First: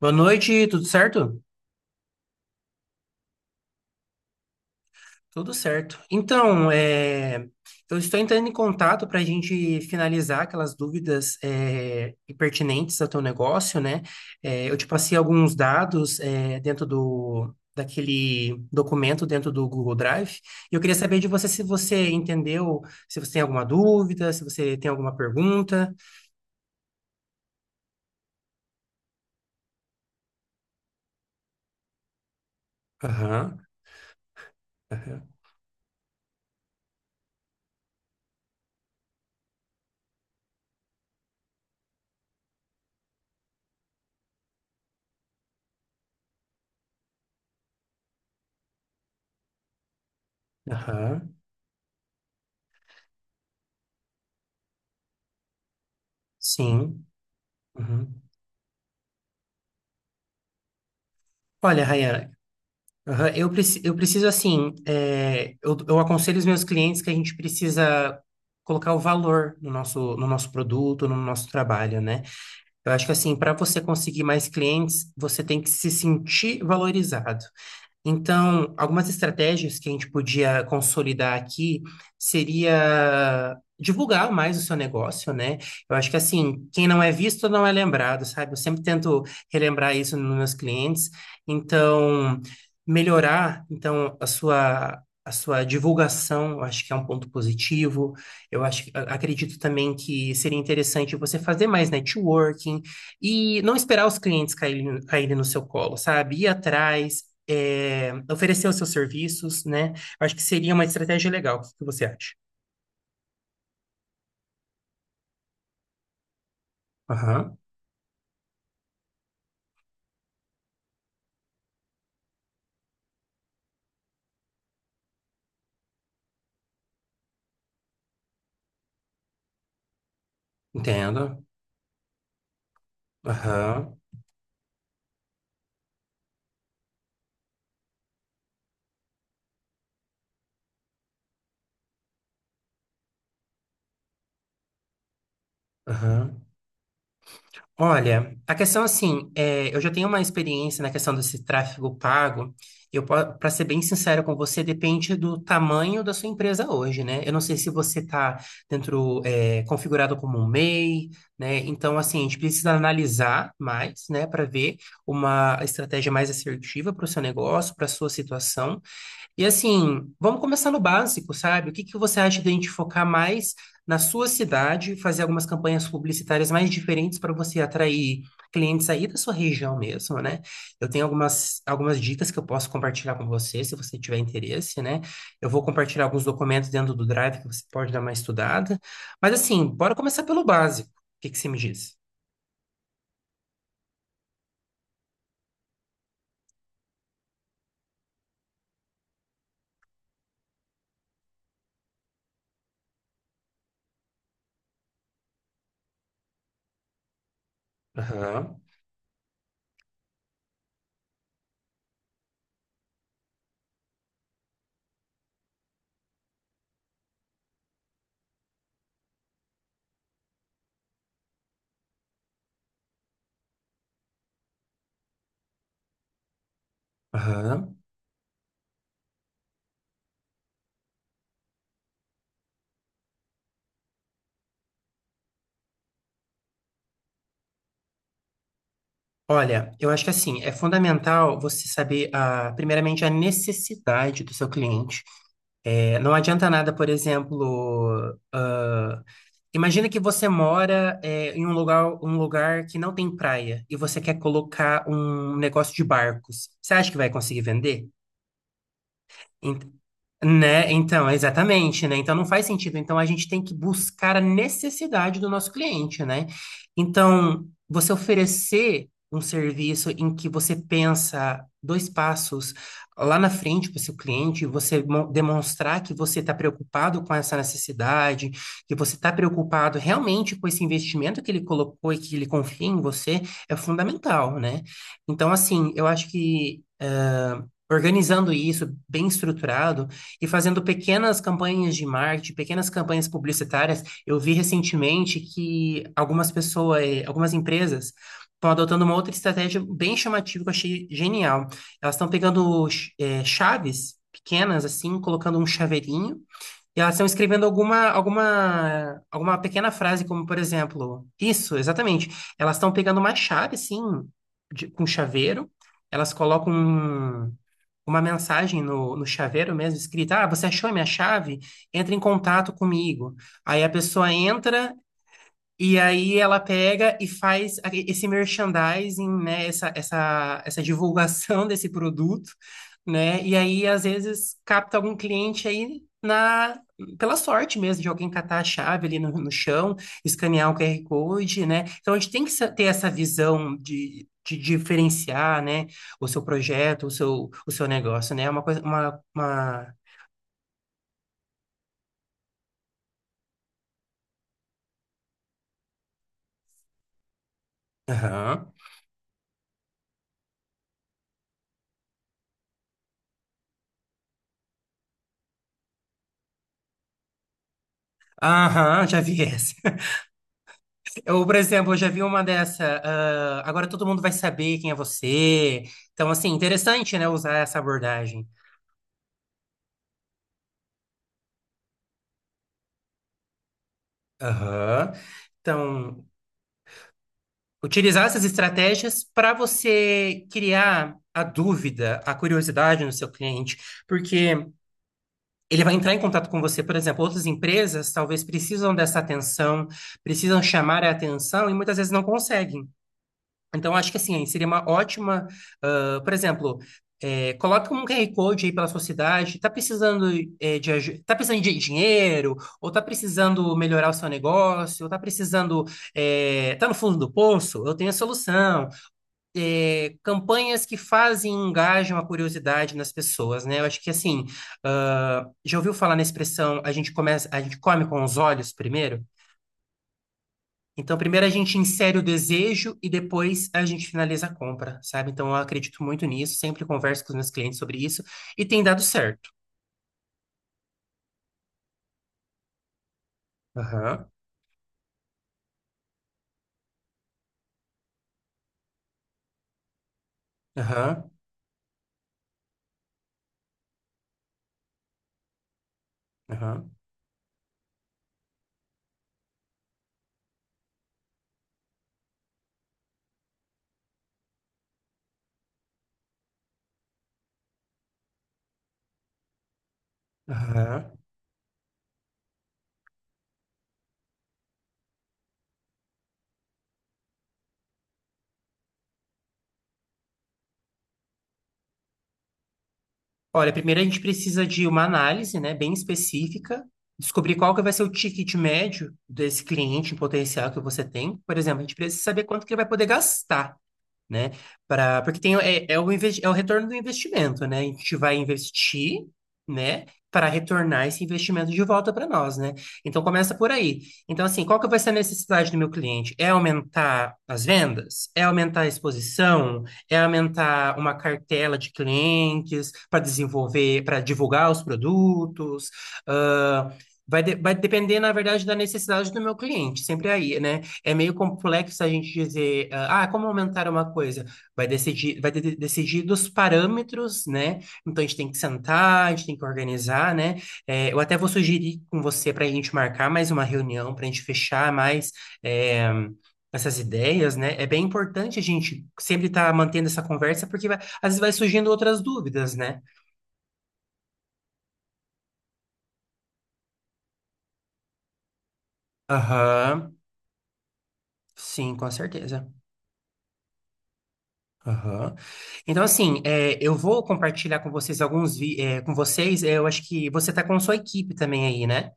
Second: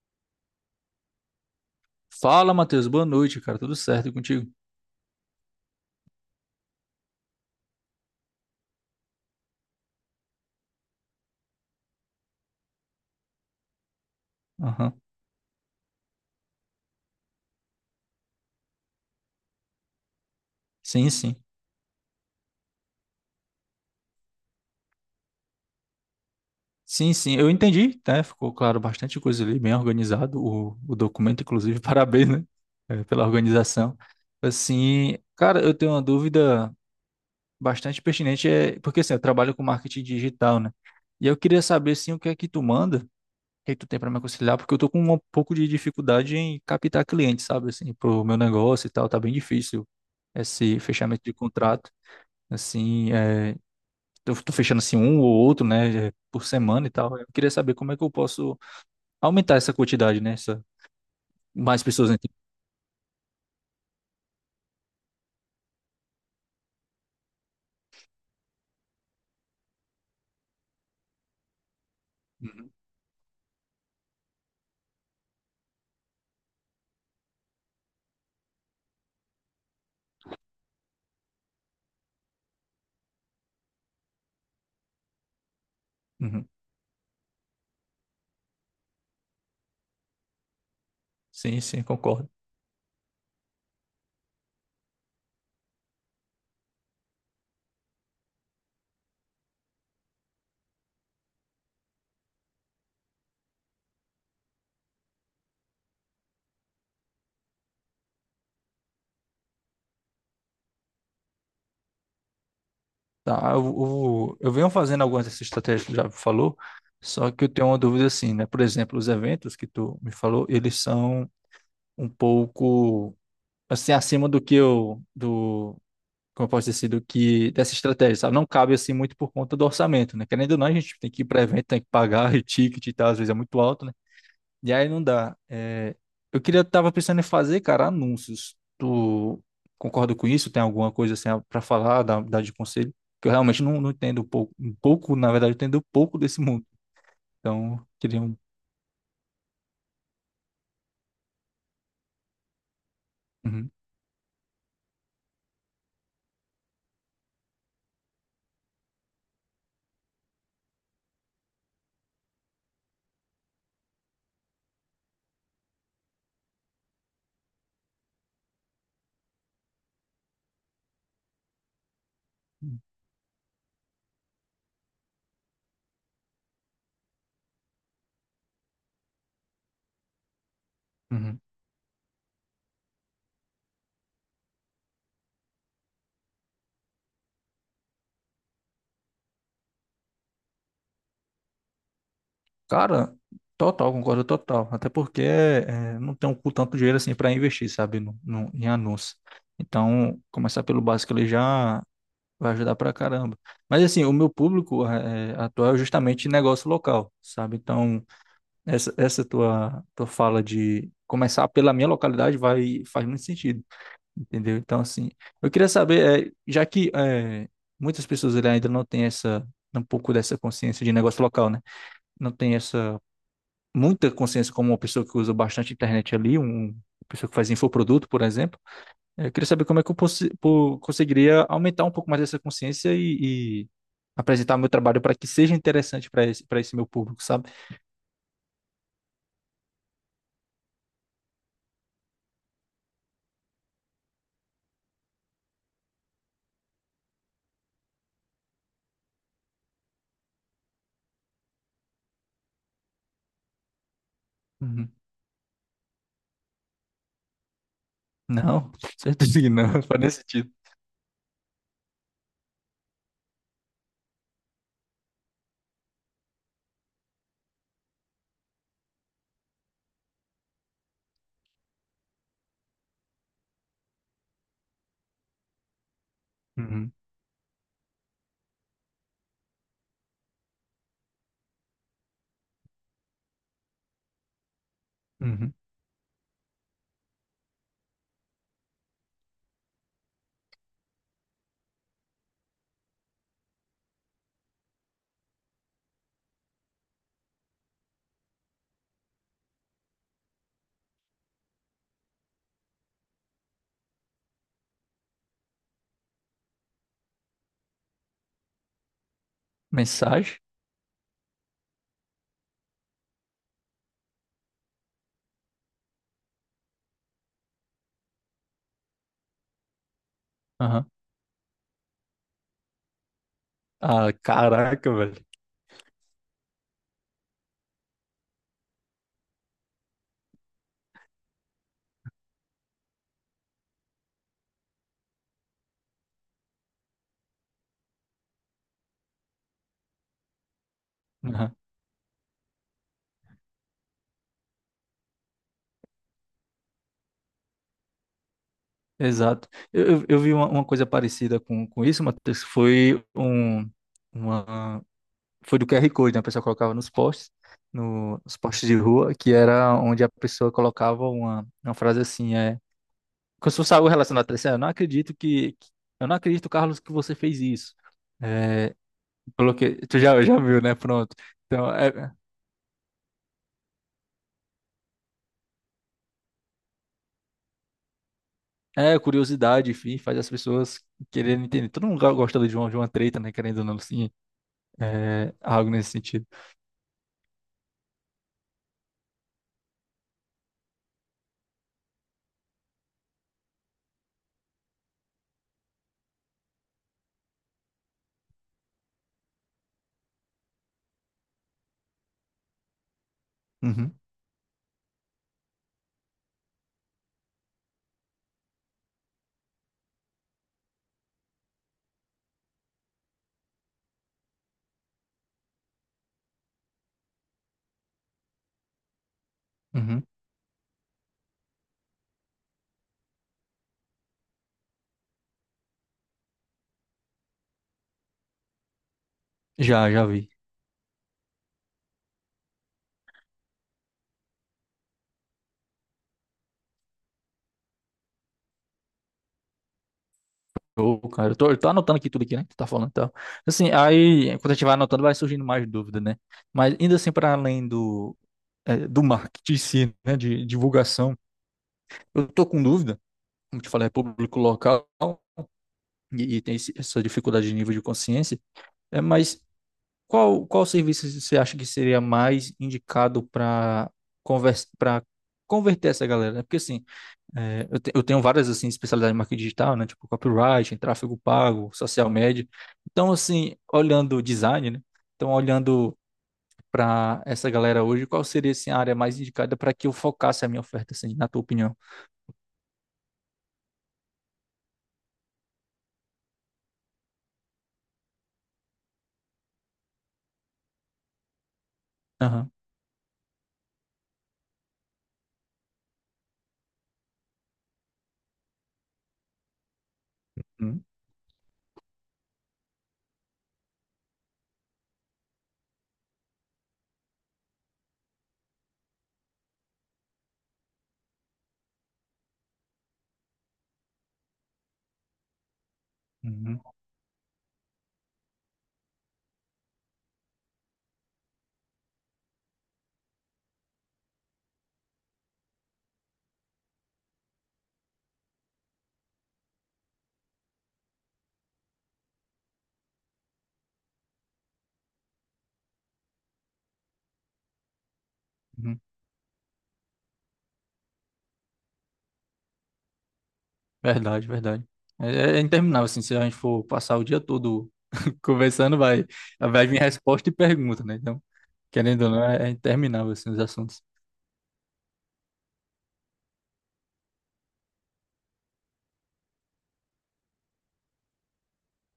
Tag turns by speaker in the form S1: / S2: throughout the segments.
S1: Boa noite, tudo certo?
S2: Fala, Matheus. Boa noite, cara. Tudo certo e contigo?
S1: Tudo certo. Eu estou entrando em contato para a gente finalizar aquelas dúvidas pertinentes ao teu negócio, né? É, eu te
S2: Aham.
S1: passei alguns dados dentro do daquele documento dentro do Google Drive. E eu queria
S2: Sim,
S1: saber de
S2: sim.
S1: você se você entendeu, se você tem alguma dúvida, se você tem alguma pergunta.
S2: Sim, sim, eu entendi, né? Ficou claro bastante coisa ali, bem organizado o documento, inclusive. Parabéns, né? É, pela
S1: Aham,
S2: organização. Assim,
S1: aham,
S2: cara, eu tenho uma dúvida bastante pertinente, é, porque assim, eu trabalho com marketing digital, né? E eu queria saber, assim, o que é que tu manda, o que é que tu tem para me aconselhar, porque eu tô com um pouco de dificuldade em captar clientes, sabe? Assim, pro meu negócio e tal, tá bem difícil esse fechamento de
S1: aham.
S2: contrato. Assim, é, eu tô fechando assim um ou outro, né, por semana e
S1: Sim.
S2: tal. Eu queria saber como é que eu
S1: Uhum.
S2: posso aumentar essa quantidade, né? Essa... Mais
S1: Olha,
S2: pessoas
S1: Rayan,
S2: entram.
S1: aham. Eu preciso, assim, eu aconselho os meus clientes que a gente precisa colocar o valor no nosso produto, no nosso trabalho, né?
S2: Uhum.
S1: Eu acho que, assim, para você conseguir mais clientes, você tem que se sentir valorizado. Então, algumas estratégias que a gente podia consolidar aqui seria divulgar mais o seu negócio, né? Eu acho que
S2: Uhum.
S1: assim, quem não é visto não é lembrado, sabe? Eu sempre tento relembrar isso nos meus clientes.
S2: Sim, sim, concordo.
S1: Então, melhorar então a sua divulgação, eu acho que é um ponto positivo. Eu acredito também que seria interessante você fazer mais networking e não esperar os clientes caírem, caírem no seu colo, sabe? Ir atrás oferecer os seus serviços, né? Eu acho que seria uma estratégia legal. O que que você acha?
S2: Tá, eu venho fazendo algumas dessas estratégias que tu já falou, só que eu
S1: Aham,
S2: tenho uma dúvida assim, né? Por exemplo, os eventos que tu me falou, eles são um pouco assim acima do que eu do como eu posso dizer, assim, do que dessa estratégia, sabe? Não cabe assim muito por conta do orçamento, né? Querendo ou não, a gente tem que ir
S1: entendo.
S2: para evento, tem que pagar e ticket e tal, às vezes é muito alto, né?
S1: Aham,
S2: E aí não dá. É, eu queria, tava pensando em fazer, cara, anúncios. Tu concorda com isso? Tem alguma coisa assim para falar, dar de conselho? Que eu realmente não, não entendo um pouco, na verdade, eu entendo um pouco desse
S1: aham.
S2: mundo. Então, queria um.
S1: Olha, a questão eu já tenho uma experiência na questão desse tráfego pago. Eu, para ser
S2: Uhum,
S1: bem sincero com você, depende do tamanho da sua empresa hoje, né? Eu não sei se você está dentro, configurado como um MEI, né? Então, assim, a gente precisa analisar mais, né, para ver uma estratégia mais assertiva para o seu negócio, para a sua situação. E assim, vamos começar no básico, sabe? O que que você acha de a gente focar mais na sua cidade, fazer algumas campanhas publicitárias mais diferentes para você atrair clientes aí da sua região mesmo, né? Eu tenho
S2: uhum.
S1: algumas dicas que eu posso compartilhar com você, se você tiver interesse, né? Eu vou compartilhar alguns documentos dentro do Drive que você pode dar uma estudada. Mas assim, bora começar pelo básico. O que que você me diz?
S2: Cara, total, concordo total. Até porque é, não tenho com tanto dinheiro assim para investir, sabe, em anúncios. Então, começar pelo básico ele já vai ajudar pra caramba. Mas assim, o meu público é, atual é justamente negócio local, sabe? Então.
S1: Aham,
S2: Essa tua, tua fala de começar pela minha localidade vai, faz muito sentido, entendeu? Então, assim, eu queria saber, é, já que é, muitas pessoas ele ainda não têm essa, um pouco dessa consciência de negócio local, né? Não tem essa, muita consciência como uma pessoa que usa bastante internet ali, um, uma pessoa que faz
S1: aham.
S2: infoproduto, por exemplo. Eu queria saber como é que eu conseguiria aumentar um pouco mais essa consciência e apresentar meu trabalho para que seja interessante para esse meu público, sabe?
S1: Olha, eu acho que assim, é fundamental você saber, ah, primeiramente, a necessidade do seu cliente. É, não adianta nada, por exemplo, ah, imagina que você em um lugar que não tem praia e você quer colocar
S2: Uhum.
S1: um negócio de barcos. Você acha que vai conseguir vender?
S2: Não, com certeza que
S1: Ent-
S2: não, faz nem sentido.
S1: Né? Então, exatamente, né? Então não faz sentido. Então a gente tem que buscar a necessidade do nosso cliente, né? Então, você oferecer um serviço em que você pensa dois passos lá na frente para o seu cliente, você demonstrar que você está
S2: Uhum,
S1: preocupado com essa necessidade, que você está preocupado realmente com esse investimento que ele colocou e que ele confia em você, é fundamental, né? Então,
S2: uhum.
S1: assim, eu acho que, organizando isso bem estruturado e fazendo pequenas campanhas de marketing, pequenas campanhas publicitárias. Eu vi recentemente que algumas pessoas, algumas empresas estão adotando uma outra estratégia bem chamativa que eu achei genial. Elas estão pegando chaves pequenas assim, colocando um chaveirinho. E elas estão escrevendo alguma pequena frase, como por
S2: Mensagem?
S1: exemplo, isso, exatamente. Elas estão pegando uma chave, assim, com chaveiro, elas colocam um- uma mensagem no, no chaveiro mesmo, escrita, ah, você achou a minha
S2: Aham.
S1: chave? Entre em contato comigo. Aí a pessoa
S2: Ah,
S1: entra
S2: caraca, velho.
S1: e aí ela pega e faz esse merchandising, né? Essa divulgação desse produto, né? E aí, às vezes, capta algum cliente pela sorte mesmo, de alguém catar a chave ali no, no chão, escanear o QR Code,
S2: Aham,
S1: né? Então, a gente tem que ter essa visão de diferenciar, né? O seu projeto, o seu negócio, né? É uma coisa,
S2: exato.
S1: uma...
S2: Eu vi uma coisa parecida com isso, Matheus. Foi um, uma, foi do QR Code, né? A pessoa colocava nos posts, no, nos
S1: Aham,
S2: posts de rua, que era onde a pessoa colocava uma frase assim, é, como se fosse algo relacionado a três: "Ah, eu não acredito que- eu não acredito, Carlos, que você fez isso." É,
S1: aham, já vi essa.
S2: coloquei, tu já, já viu, né? Pronto.
S1: Eu, por
S2: Então,
S1: exemplo, já vi
S2: é.
S1: uma dessa. Ah, agora todo mundo vai saber quem é você. Então, assim, interessante, né, usar essa abordagem.
S2: É, curiosidade, enfim, faz as pessoas quererem entender. Todo mundo gosta de uma treta, né? Querendo ou não, assim,
S1: Aham.
S2: é, algo nesse
S1: Então,
S2: sentido.
S1: utilizar essas estratégias para você criar a dúvida, a curiosidade no seu cliente, porque ele vai entrar em contato com você. Por exemplo, outras empresas talvez precisam dessa atenção, precisam chamar a atenção e muitas vezes não conseguem. Então, acho que
S2: Uhum,
S1: assim, seria uma ótima, ah, por exemplo, coloca um QR Code aí pela sua cidade, está precisando, tá precisando de dinheiro, ou está precisando melhorar o seu negócio, ou está precisando, tá no fundo do poço, eu tenho a solução. Eh,
S2: uhum.
S1: campanhas que fazem, e engajam a curiosidade nas pessoas, né? Eu acho que assim, ah, já ouviu falar na expressão, a gente começa, a gente come com os olhos primeiro?
S2: Já, já vi.
S1: Então, primeiro a gente insere o desejo e depois a gente finaliza a compra, sabe? Então, eu acredito muito nisso, sempre converso com os meus clientes sobre isso e tem dado certo.
S2: Ô, cara, eu tô anotando aqui tudo aqui, né? Que tu tá falando e tal. Assim,
S1: Aham,
S2: aí, quando a gente vai anotando, vai surgindo mais dúvida, né? Mas ainda assim, para além do, é, do marketing em si, né? De
S1: aham,
S2: divulgação, eu tô com dúvida, como te falei, é público local e tem
S1: aham,
S2: essa dificuldade de nível de consciência. É, mas qual, qual serviço você acha que seria mais indicado para conversa, para converter essa galera, né? Porque assim, é, eu tenho várias assim especialidades em marketing digital, né? Tipo copyright,
S1: aham.
S2: tráfego pago, social media. Então assim, olhando o design, né? Então olhando para essa galera hoje, qual seria assim, a área mais indicada para que eu focasse a minha oferta, assim, na tua opinião?
S1: Olha, primeiro a gente precisa de uma análise, né, bem específica, descobrir qual que vai ser o ticket médio desse cliente em potencial que você tem. Por exemplo, a gente precisa saber quanto
S2: Aham.
S1: que ele vai poder gastar. Né? Pra, porque tem, é, é, o investi- é o retorno do investimento, né? A gente vai investir, né? Para
S2: Uhum.
S1: retornar esse investimento de volta para nós, né? Então começa por aí. Então, assim, qual que vai ser a necessidade do meu cliente? É aumentar as vendas? É aumentar a exposição? É aumentar uma cartela de clientes para desenvolver, para divulgar os produtos?
S2: Uhum.
S1: Ah, vai depender, na verdade, da necessidade do meu cliente, sempre aí, né? É meio complexo a gente dizer, como aumentar uma coisa? Vai decidir dos parâmetros, né? Então a gente tem que sentar, a gente tem que organizar, né? É, eu até vou sugerir com você para a gente marcar mais uma reunião, para a gente fechar mais é, essas ideias, né? É bem importante a gente sempre estar mantendo essa conversa, porque às vezes vai surgindo outras dúvidas, né?
S2: Verdade, verdade. É, é interminável, assim, se a gente for passar o dia todo conversando, vai, vai vir
S1: Aham,
S2: resposta e pergunta, né? Então,
S1: sim, com
S2: querendo ou não,
S1: certeza.
S2: é, é interminável, assim, os assuntos.
S1: Aham. Então, assim, é, eu vou compartilhar com vocês alguns, vi- é, com vocês, é, eu acho que você tá com sua equipe também aí, né?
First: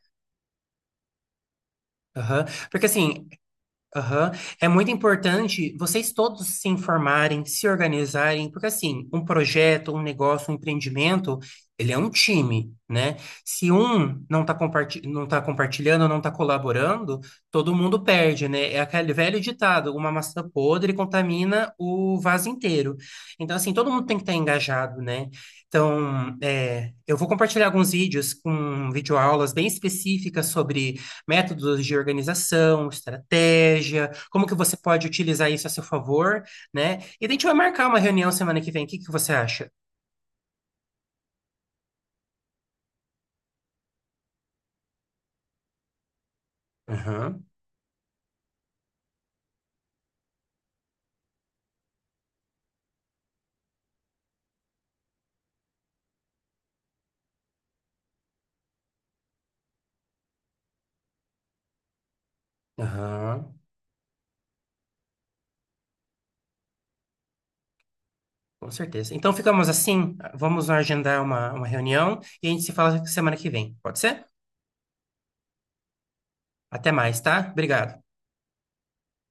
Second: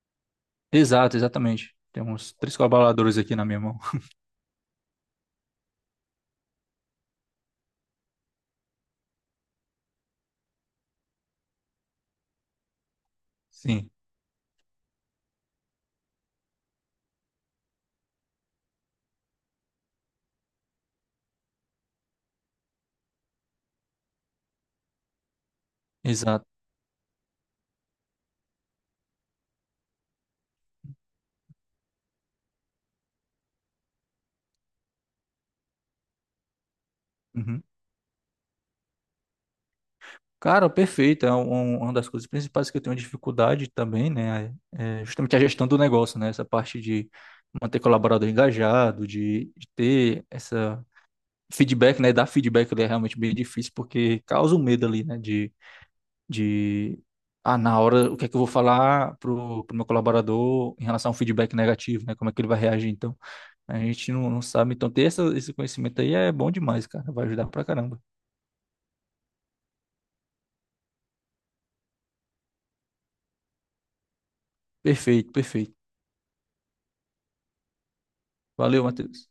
S2: Exato, exatamente. Tem uns
S1: Aham.
S2: três
S1: Porque,
S2: colaboradores
S1: assim,
S2: aqui na minha mão.
S1: aham. É muito importante vocês todos se informarem, se organizarem, porque assim, um projeto, um negócio, um empreendimento, ele é um time, né? Se
S2: Sim,
S1: um não tá compartilhando, não está colaborando, todo mundo perde, né? É aquele velho ditado, uma maçã podre contamina o vaso inteiro. Então, assim, todo mundo tem que estar engajado, né? Então,
S2: exato.
S1: é, eu vou compartilhar alguns vídeos com videoaulas bem específicas sobre métodos de organização, estratégia, como que você pode utilizar isso a seu favor, né? E a gente vai
S2: Uhum.
S1: marcar uma reunião semana que vem. O que que você acha?
S2: Cara, perfeito. É uma das coisas principais que eu tenho dificuldade também, né? É justamente a gestão do negócio, né? Essa parte de
S1: Aham,
S2: manter colaborador engajado, de ter essa feedback, né? Dar feedback ele é realmente bem difícil, porque causa o medo ali, né? De ah, na hora, o que é que eu vou falar pro, pro meu colaborador em relação ao feedback negativo, né? Como é que ele vai reagir, então?
S1: aham,
S2: A gente não, não sabe. Então, ter essa, esse conhecimento aí é bom demais, cara. Vai ajudar pra caramba.
S1: com certeza. Então ficamos assim, vamos agendar uma reunião e a gente se fala semana que vem. Pode ser?
S2: Perfeito, perfeito.
S1: Até mais, tá? Obrigado.
S2: Valeu, Matheus.